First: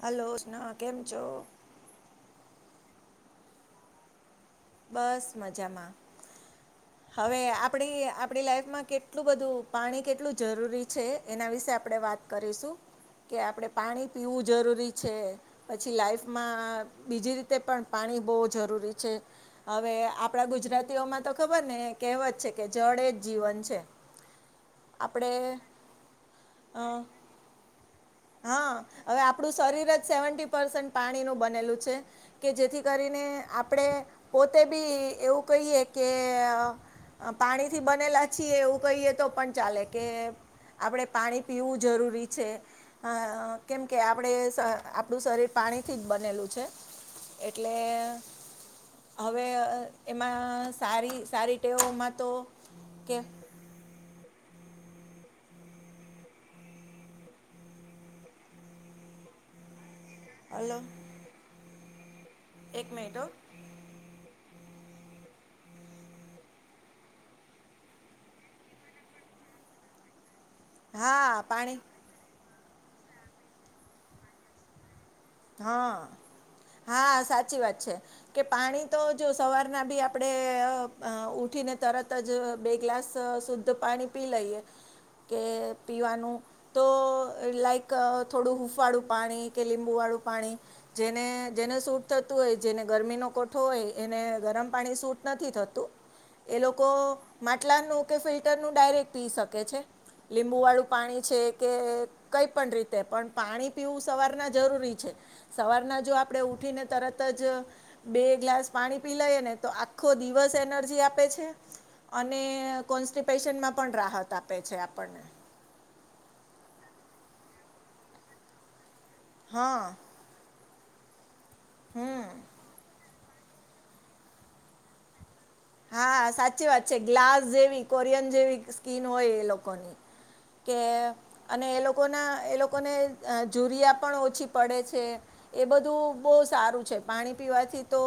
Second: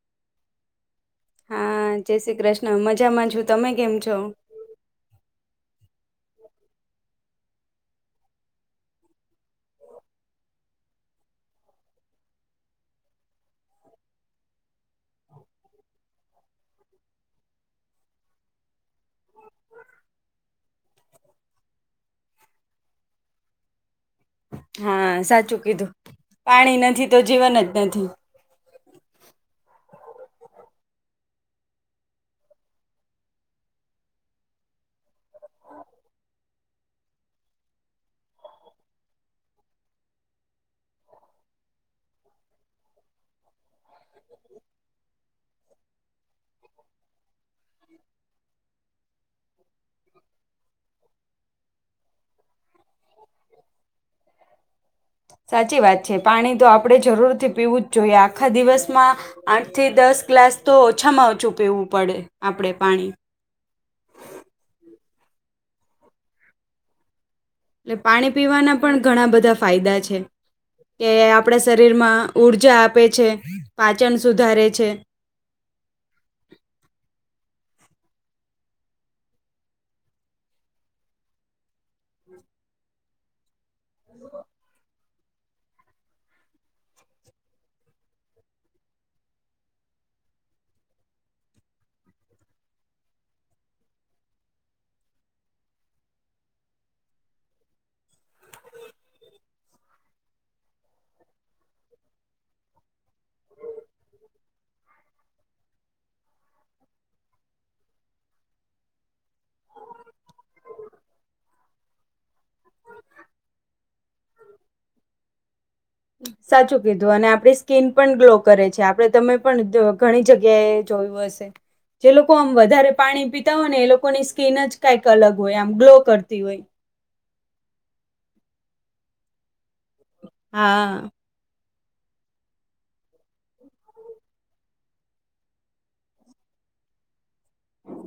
Hello [unintelligible] કેમ છો? હા જય શ્રી કૃષ્ણ મજામાં છું. તમે કેમ છો? બસ મજામાં. હવે આપણી આપણી લાઈફમાં કેટલું બધું પાણી કેટલું જરૂરી છે એના વિશે આપણે વાત કરીશું કે આપણે પાણી પીવું જરૂરી છે. પછી લાાઈફમાં બીજી રીતે પણ પાણી બો જરૂરી છે હવે આપણા ગુજરાતીઓમાં તો ખબ- ખબર ને એક કહેવત છે કે જળ એજ જીવન છે. હા આપણે સાચું કીધું પાણી અ, નથી તો જીવન જ નથી. હા હવે આપણું શરીર જ સેવન્ટી પર્સન્ટ પાણી નું બનેલું છે. કે જેથી કરીને આપણે પોતે બી એવું કહીએ કે અ અ પાણી થી બનેલા છીએ એવું કહીએ તો પણ ચાલે કે આપણે પાણી પીવું જરૂરી છે. હા કેમકે આપણે શ આપણું શરીર પાણીથી જ બનેલું છે. એટલે હવે અ એમાં સારી સારી ટેવોમાં તો કે [unintelligible] સાચી વાત છે પાણી તો આપણે જરૂરથી પીવું જ જોઈએ. આખા દિવસમાં આઠથી દસ ગ્લાસ તો હલો ઓછામાં ઓછું પીવું પડે આપણેે એક પાણી. મિનિટ હો એટલે પાણી પીવાના પણ ઘણા બધા ફાયદા છે. એ હા આપણા પાણી શરીરમાં ઉર્જા આપે છે, પાચન સુધારે છે. હમ હા સાચી વાત છે. કે પાણી તો જો સવારના બી આપણેે ઉઠીને તરત જ બે ગ્લાસ સુ તો પાણી પી લઈએ કે પીવાનું તો લાઈક થોડું હૂંફાળું પાણી કે લીંબુવાળું પાણી. જેને જેને સૂટ થતું હોય જેને ગરમીનો કોઠો હોય એને ગરમ પાણી સૂટ નથી થતું. એ લોકો માટલાનું કે ફિલ્ટરનું ડાયરેક્ટ પી શકે છે. લીંબુવાળું પાણી છે કે કઈ પણ રીતે પણ પાણી પીવું સવારના જરૂરી છે. સવારના જો આપણે ઉઠીને તરત જ બે ગ્લાસ પાણી પી લઈ ને તો આખો દિવસ એનર્જી આપે છે. અને કોન્સ્ટિપેશનમાં પણ રાહત આપે છે આપણને. સાચું કીધું અને આપણી સ્કીન પણ ગ્લો કરે છે. આપણે તમે પણ હા ઘણી જગ્યાએ જોયું હશે. જે હમ લોકો આમ વધારે પાણી પીતા હોય ને એ લોકોની સ્કીન જ કાઈક અલગ હોય, આમ ગ્લો હા કરતી હોય. સાચી વાત છે ગ્લાસ જેવી, કોરિયન જેવી સ્કીન હોય એ લોકોની કે હા અને એ લોકોના એ લોકોને જુરિયા પણ ઓછી પડે છે. એ બધું બહુ સારું છે. પાણી પીવાથી તો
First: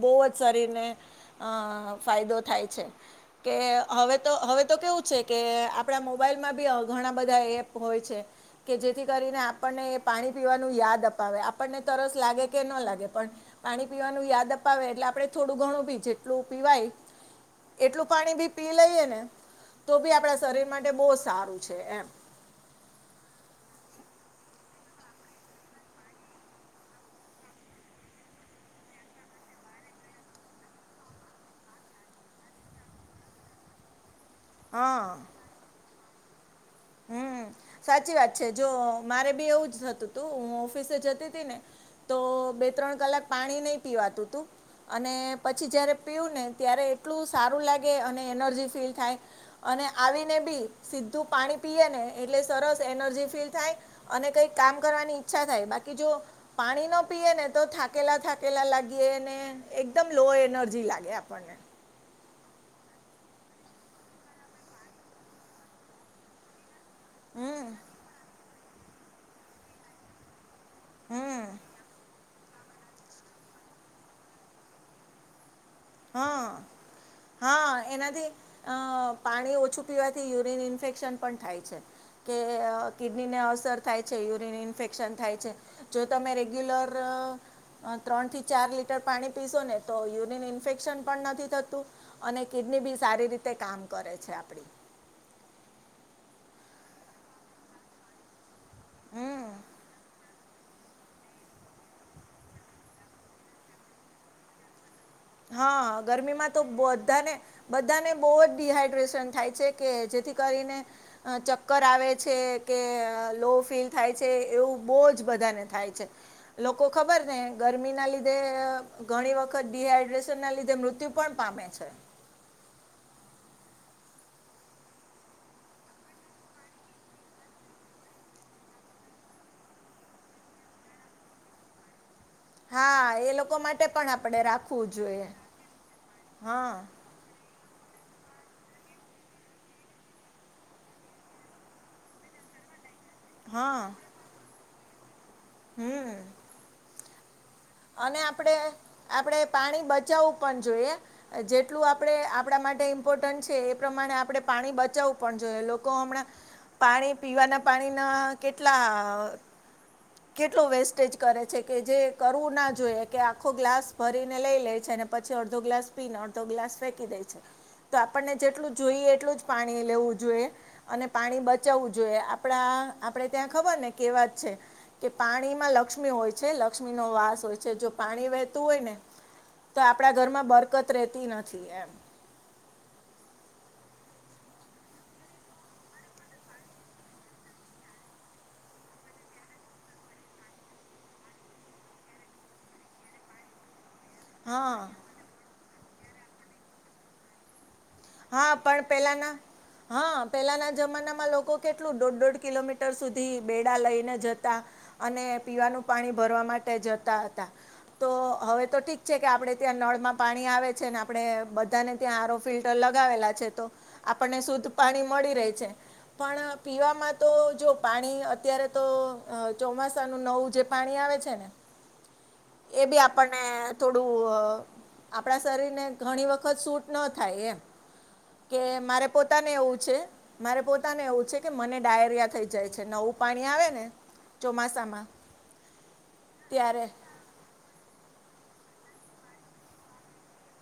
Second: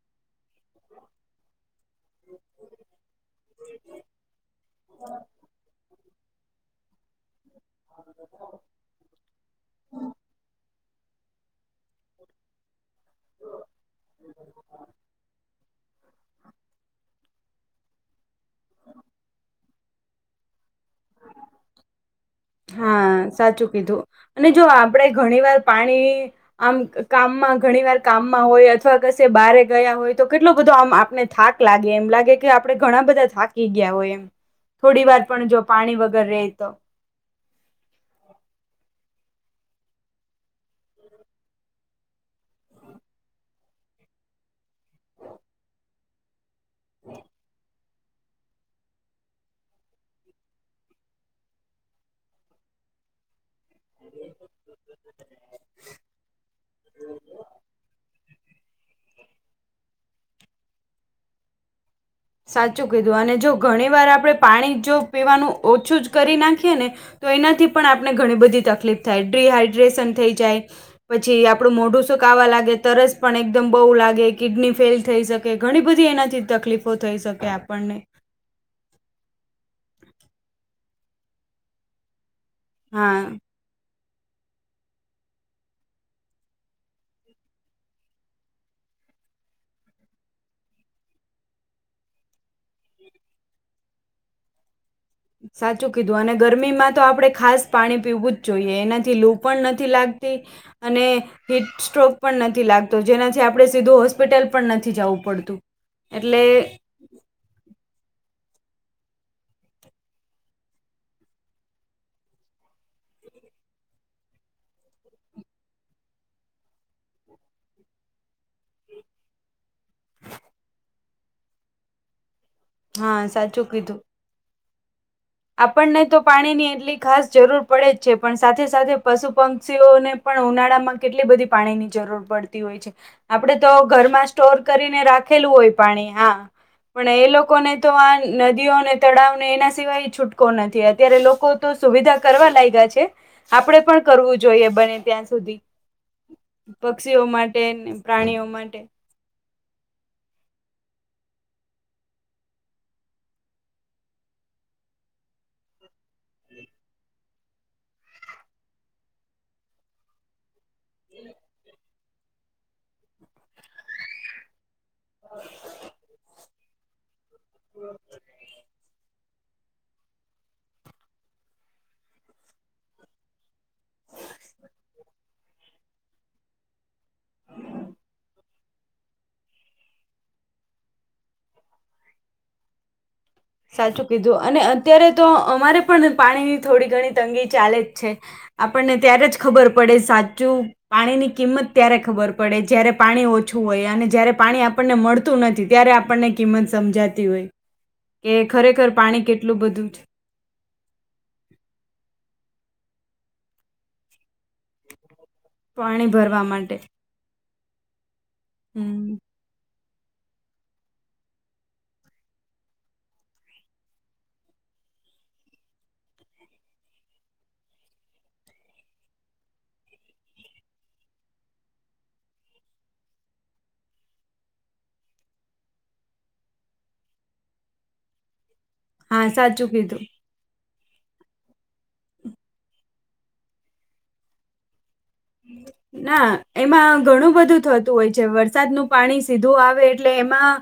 બહુ જ શરીરને અ ફાયદો થાય છે. કે હવે તો હવે તો કેવું છે કે આપ આપણા મોબાઈલમાં બી ઘણા બધા એપ હોય છે કે જેથી કરીને આપણને એ પાણી પીવાનું યાદ અપ આવે આપણને તરસ લાગે કે ન લાગે પણ પાણી પીવાનું યાદ અપાવે એટલે આપણે થોડું ઘણું ભી જેટલું પીવાય એટલું પાણી બી પી લઈએ ને તો બી આપણા શરીર માટે બહુ સારું છે એમ. હા સાચું કીધું. અને જો આપડે ઘણી વાર પાણી આમ કામમાં ઘણી વાર કામમાં હોય અથવા કશે બારે ગયા હોય તો કેટલો બધો આમ આપણે થા ક લાગે એમ લાગે કે આપડે ઘણા બધા થાકી ગયા હોય એમ. થોડી હા વાર પણ જો પાણી વગર રહે તો. હમ સાચી વાત છે જો મારે બી એવું જતું તું હું ઓફિસે જતી હતી ને તો બે ત્રણ કલાક પાણી નહીં પીવાતું તું. અને પછી જ્યારે પીવું ને ત્યારે એટલું સારું લાગ ગે અને એનર્જી ફીલ થાય. અને આવીને બી સીધું પાણી પીએ ને એટલે સરસ એનર્જી ફીલ થાય અને કઈક કામ કરવાની ઈચ્છા થાય. બાકી જો પાણી ન પીએ ને તો થાકેલા થાક કેલા લાગીએ ને એકદમ લો એનર્જી લાગે આપણને. સાચું કીધું. અને જો ઘણી વાર આપણે પાણી જો પીવાનું ઓછું જ કરી નાખીએ ને તો હમ એનાથી પણ આપણે ઘણી બધી તકલીફ થાય. ડિહાઈડ્રેશન થઈ જાય, પછી હમ આપણું મોઢું સુક કાવા લાગે, તરસ પણ એકદમ બહુ લાગે, કિડની ફેલ થઈ શકે, ઘણી બધી એનાથી હા તકલીફ હા એનાથી અ પાણી ઓછું પીવાથી યુરીન ઇન્ફેક્શન પણ થાય છે. કે હા કિડનીને અસર થાય છે યુરિન ઇન્ફેક્શન થાય છે જો તમે રેગ્યુલર ત્રણ થી ચાર લીટર પાણી પીશો ને તો યુરિન ઈન ઇન્ફેક્શન પણ નથી થતું અને કિડની બી સારી રીતે કામ કરે છે આપણી. સાચું કીધું અને ગરમીમાં તો આપણે ખાસ પાણી પીવું જ જોઈએ. એનાથી લૂ હમ પણ નથી લાગતી અને હિટ સ્ટ્રોક પણ નથી લાગતો જેનાથી આપણે સીધું હોસ્પિટલ પણ નથી જાવું હા ગરમીમાં તો બધા ને બધાને બહુ જ ડીહાઈડ્રેશન થાય છે કે જેથી કરીને ચક્કર આવે છે કે લો ફીલ થાય છે એવું બહુ જ બધાને થાય છે. લોકો ખબર ને ગરમી ના લીધે ઘણી વખત ડિહાઈ ડ્રેસન ના લીધે મૃત્યુ પણ પામે છે. હા સાચું કીધું. આપણને તો પાણીની એટલી ખાસ જરૂર પડે જ છે પણ સાથે સાથે પશુ પક્ષીઓને પણ ઉનાળા માં કેટલી બધી પાણી ની જરૂર પડ તી હોય છે. હા એ લોકો આપણે તો માટે પણ ઘરમાં આપણે સ્ટોર રાખવું કરીને જોઈએ રાખેલું હોય પાણી હા પણ એ લોકોને તો આ નદીઓને તળાવને એના સિવાય છૂટકો નથી અત્યારે લોકો તો સુવિધા કરવા લાગયા છે આપણે હા પણ કરવું જોઈએ બને ત્યાં સુધી હમ પક્ષીઓ મા અને આપણે આપણેે પાણી બચાવું પણ જોઈએ. જેટલું આપણે આપણા માટે ઇમ્પોર્ટન્ટ છે એ પ્રમાણે આપણે પાણી બચાવવું પણ જોઈએ લોકો હમણાં પાણી પીવાના પાણીના કેટલા કેટલો વેસ્ટેજ કરે છે કે જે કરવું ના જોઈએ કે આખો ગ્લાસ ભરીને લઈ લે છેને અને પછી અડધો ગ્લાસ પીને અડધો ગ્લાસ ફેંકી દે છે. તો આપણને જેટલું જોઈએ એટલું જ પાણી લેવું જોઈએ. અને પાણી બચાવવું જોઈએ. આપણા આપણેે ત્યાં ખબર ને કહેવત છે. કે પાણીમાં લક્ષ્મી હોય છે, લક્ષ્મી નો વાસ હોય છે, જો પાણી વહેતું હોય ને તો આપણા ઘરમાં બરકત રહેતી નથી એમ. સાચું કીધું અને અત્યારે તો અમારે પણ પાણીની થોડી ઘણી તંગી ચાલે જ છે. આપણને ત્યારે જ ખબર પડે સાચું. પાણીની કિંમત ત્યારે ખબર પડે જ્યારે પાણી ઓ ઓછું હોય અને જ્યારે પાણી હા આપણને મળતું નથી ત્યારે આપણને કિંમત સમજાતી હોય. કે હા પણ ખરેખર પાણી પેલાના કેટલું બધું છે હા. પહેલાંના જમાનામાં લોકો કેટલું દોઢ દોઢ કિલોમીટર સુધી બેડા લઈને જતા. અને પીવાનું પાણી ભરવા માટે જતા હતા તો હવે તો હમ ઠીક છે કે આપડે ત્યાં નળ માં પાણી આવે છે ને આપણે બધાને ત્યાં આરો ફિલ ટર લગાવેલા છે તો આપણને શુદ્ધ પાણી મળી રે છે. પણ પીવામાં તો જો પાણી અત્યારે તો ચોમાસાનું નવું જે પાણી આવે છે ને એ ભી આપણને થોડું અ આપડા શરીરને ઘણી વખત સૂટ ન થાય એમ. કે મારે હા પોતાને સાચું એવું છે. કીધું મારે પોતાને એવું છે કે મને ડાયેરિયા થઈ જાય છે નવું પાણી આવે ને ચોમાસામાં. ના ત્યારે એમા ઘણું બધું થત તું હોય છે વરસાદનું પાણી સીધું આવે એટલે એમાં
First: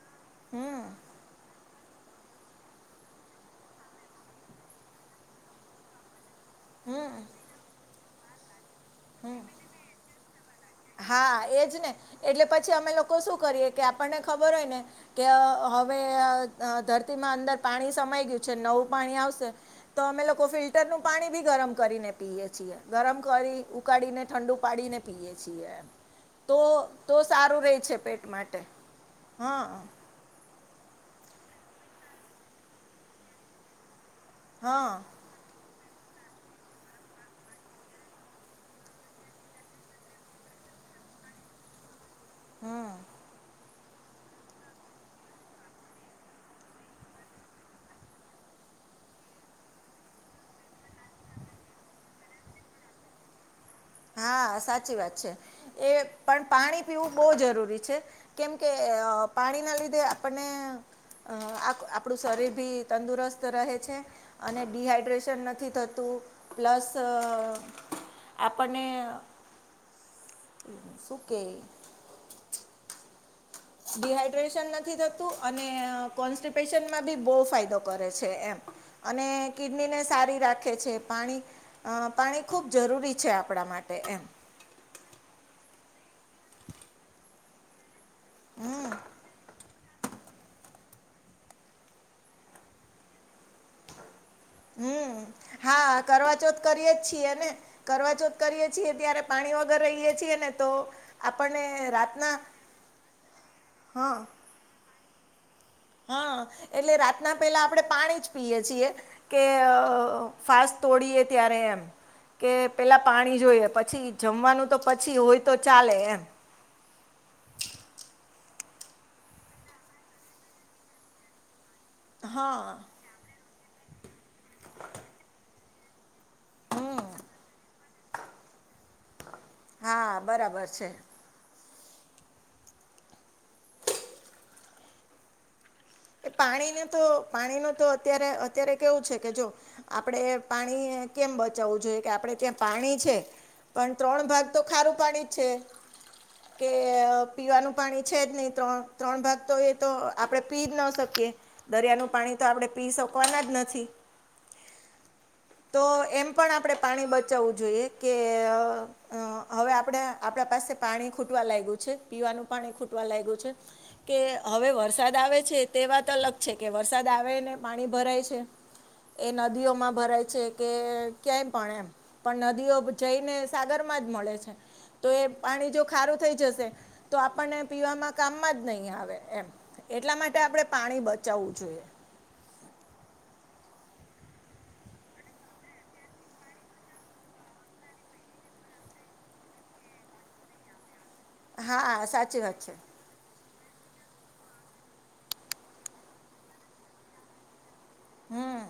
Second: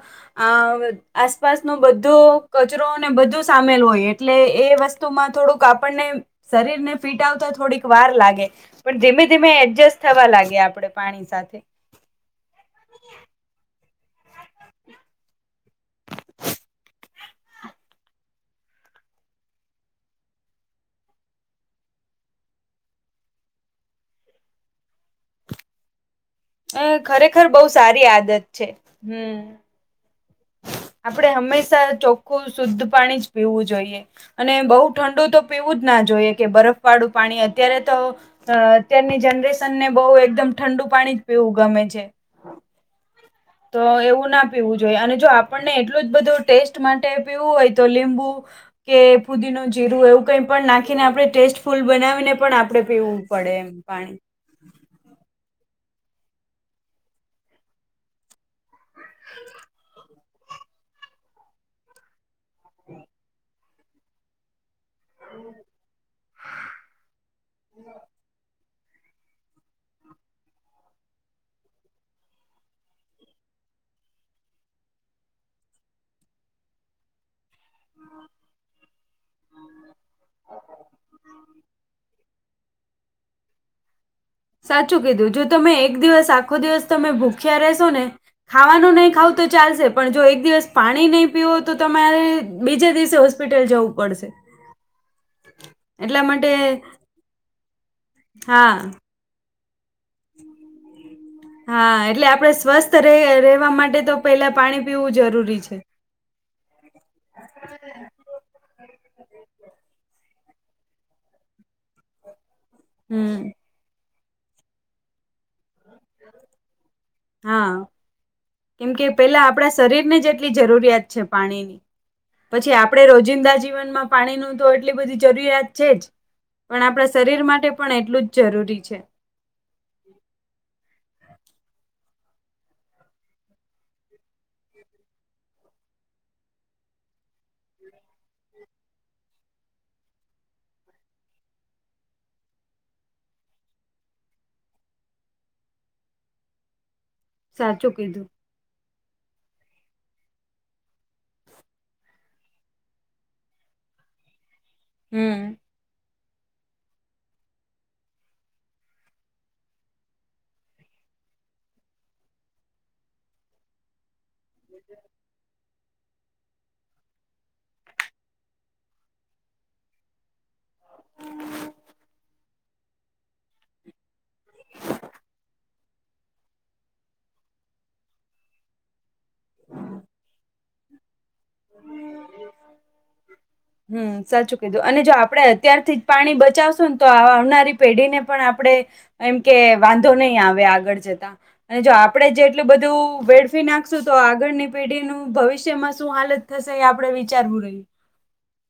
હમ આ આસપાસ નું બધું કચરો ને બધું સામીલ હોય એટલે એ વસ્તુમાં થોડુંક આપણને શરીર ને હમ ફીટ આવતા થોડીક વાર લાગે પણ ધીમે ધીમે એડજસ્ટ થવા લાગે આપ. હા એજ ને એટલે પછી અમે લોકો શું કરીએ કે આપણને ખબર હોય ને કે હવે અ ધરતીમાં અંદર પાણી સમાઈ ગયું છે ને નવું પાણી આવશે તો અમે લોકો ફિલ્ટરનું પાણી ભી ગરમ કરીને પીએ છીએ. ગરમ કરી, ઉકાળીને, ઠંડુ પાડીને પીયેએ છીએ એમ. તો એ તો ખરેખર સારું બહુ રહે છે સારી પેટ આદત માટે એટલે હ. આપડે હંમેશા ચોખ્ખું ન શુદ્ધ પાણી જ પીવું જોઈએ અને બવ હા ઠંડુ તો પીવું જ ના જોઈએ કે બરફ વાળું પાણી અત્યારે તો અ, અત્યારની જનરેશન ને બહુ એકદમ ઠંડુ પાણી જ પીવું ગમે છે. હમ્મ. તો એવું ના પીવું જોઈએ અને જો આપણને એટલું જ બધું ટેસ્ટ માટે પીવું હોય તો લીંબુ કે ફુદીનૉ, જીરું એવું કઈ પણ નાખ ખીને આપડે ટેસ્ટ ફૂલ બનાવીને પણ આપડે પીવું પડે એમ પાણી. આ, સાચી વાત છે એ પણ પાણી પીવું બહુ જરૂરી છે. કેમ કે પાણીના લીધે આપણને અ આપણું શરીર ભી તંદુરસ્ત રહે છે. અને ડિહાઈડ્રેશન નથી થતું પ્લસ આપણને, શું કેય ડિહાઈડ્રેશન નથી થતું અને કોન્સ્ટિપેશનમાં ભી બહુ ફાયદો કરે છે એમ. અને કિડની ને સારી રાખે છે પાણી અ પાણી ખૂબ જરૂરી છે આપણા માટે એમ. સાચું કીધું જો તમે એક દિવસ આખો દિવસ તમે ભૂખ્યા રહેશો ને હમ ખાવાનું નહિ ખાવ તો ચાલશે પણ જો એક દિવસ પાણી નહી પીવો તો તમારે બીજા દિવસે હોસ્પિટલ જવું પડશે. હમ્મ, હા એટલા માટે કરવાચોથ કરીએે છીએ ને કરવાચોથ કરીએ હા છીએ ત્યારે પાણી વગર રહીએ. છીએ ને તો આપણને હા, એટલે રાતના આપડે સ્વસ્થ રે રહેવા માટે તો હા પહેલા પાણી પીવું જરૂરી છે. હા, એટલે રાતના પહેલા આપડે પાણી જ પીયે છીએ. કે ફાસ તોડીએ ત્યારે એમ. કે પહેલાં હમ પાણી જોઈએ પછી જમવાનું તો પછી હોય તો ચાલે એમ. હા, કેમ કે પહેલા આપડા શરીરને જેટલી જરૂરિયાત છે પાણીની. હા પછી આપડે રોજિંદા જીવનમાં પાણીનું તો એટલી બધી જરૂરિયાત છે જ. પણ હમ આપણા શરીર માટે પણ એટલું જ જરૂરી છે. હા, બરાબર છે. એ પાણીને તો પાણીનું તો અત્યારે, અત્યારે કેવું છે કે જો આપડે પાણી કેમ બચાવવું જોઈએ કે આપડે ત્યાં પાણી છે. પણ ત્રણ ભાગ તો ખારું પાણી જ છે કે પીવાનું સાચું પાણી છે કીધું જ નહીં ત્રણ ત્રણ ભાગ તો એ તો આપણે પી ન શકીએ દરિયાનું પાણી તો આપણે પી શકવાના જ નથી. હમ્મ. તો એમ પણ આપણે પાણી બચાવવું જોઈએ કે અ હવે આપણેે આપણા પાસે પાણી ખૂટવા લાગ્યું છે પીવાનું પાણી ખૂટવા લાગ્યું છે. કે હવે વરસાદ આવે. છે તે વાત અલગ છે કે વરસાદ આવે ને પાણી ભરાય છે. એ નદીઓમાં ભરાય છે કે ક્યાય પણ એમ પણ ન દીઓ જઈને સાગર માં જ મળે છે. તો એ પાણી જો ખારું થઈ જશે તો આપણને પીવામાં કામમાં જ નહીં આવે. એમ એટલા માટે આપણે પાણી બચાવવું જોઈએ. હમ્મ, સાચું કીધું અને જો આપડણે અત્યારથી જ પાણી બચાવશું ને તો આવનારી પેઢીને પણ આપડણે એમ કે વાંધો નહી આવે આગળ જતા અને જો હા આપણેે સાચી વાત જેટલું છે બધું વેડ ફી નાખશું તો આગળની પેઢીનું ભવિષ્યમાં શું હાલત થશે એ આપડણે વિચારવું રહ્યું. હમ્મ.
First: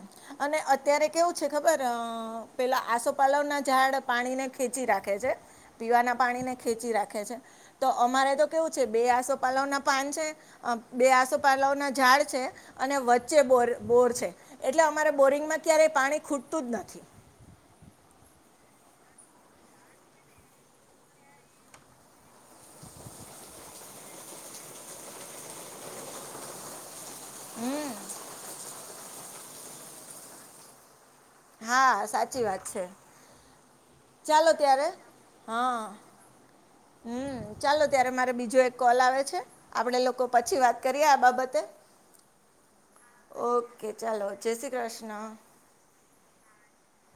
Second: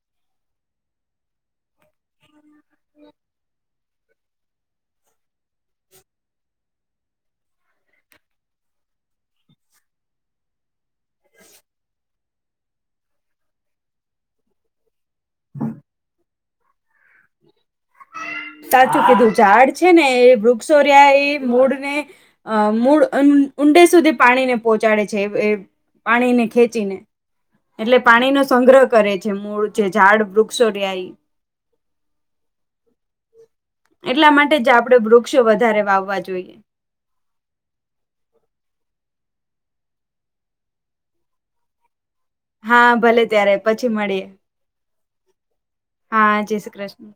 અને અત્યારે કેવું છે ખબર અઅઅ પેલા આસોપાલવના ઝાડ પાણીને ખેંચી રાખે છે. પીવાના પાણીને ખેંચી રાખે છે તો અમારે તો કેવું છે બે આસોપાલવ ના પાન છે અ બે આસોપાલવ ના ઝાડ છે અને વચ્ચે બોર બોર છે એટલે અમારે બોરિંગમાં ક્યારે પાણી ખૂટતું જ નથી. સાચું કીધું ઝાડ છે એ વૃક્ષો રહ્યાં એ મૂળને અ મૂળ ઊં ઊંડે સુધી પાણીને પહોચાડે છે એ એ પાણીને ખેંચીને. હમ્મ. એટલે પાણીનો સંગ્રહ કરે છે મૂળ જે ઝાડ, વૃક્ષો રહ્યા એ હા, સાચી વાત છે. એટલા ચાલો માટે જ ત્યારે આપડણેે વૃક્ષો વધારે વાવવા જોઈએ. હમ્મ, ચાલો ત્યારે મારે બીજો એક કોલ આવે છે આપણે લોકો પછી વાત કરીએ આ બાબતે. હા ભલે ત્યારે ઓકે પછી મળીએ ચાલો, જય શ્રી કૃષ્ણ! હા, જય શ્રી કૃષ્ણ!